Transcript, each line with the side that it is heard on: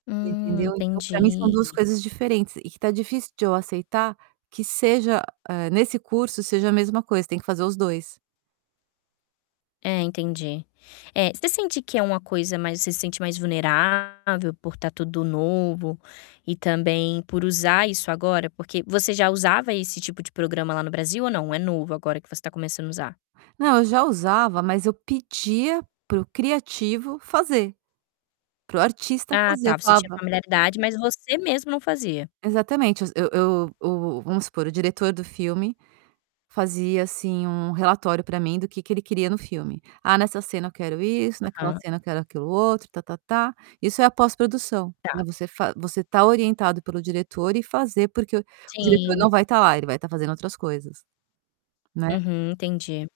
right: Você
left: Hum,
right: entendeu? Então para mim são 2
left: entendi.
right: coisas diferentes e que tá difícil de eu aceitar que seja hã, nesse curso seja a mesma coisa, tem que fazer os 2.
left: É, entendi. É, você sente que é uma coisa mais você se sente mais vulnerável por tá tudo novo e também por usar isso agora? Porque você já usava esse tipo de programa lá no Brasil ou não? É novo, agora que você tá começando a usar?
right: Não, eu já usava, mas eu pedia para o criativo fazer, para o artista
left: Ah,
right: fazer. Eu
left: tá, você tinha
right: falava
left: familiaridade, mas você mesmo não fazia.
right: Exatamente, eu eu o vamos supor, o diretor do filme fazia, assim, um relatório para mim do que que ele queria no filme. "Ah, nessa cena eu quero isso, naquela
left: Hã.
right: cena eu quero aquilo outro, tá-tá-tá". Isso é a pós-produção, né.
left: Tá.
right: Você fa você tá orientado pelo diretor e fazer, porque o diretor
left: Sim.
right: não vai tá lá, ele vai tá fazendo outras coisas, né.
left: Uhum, entendi.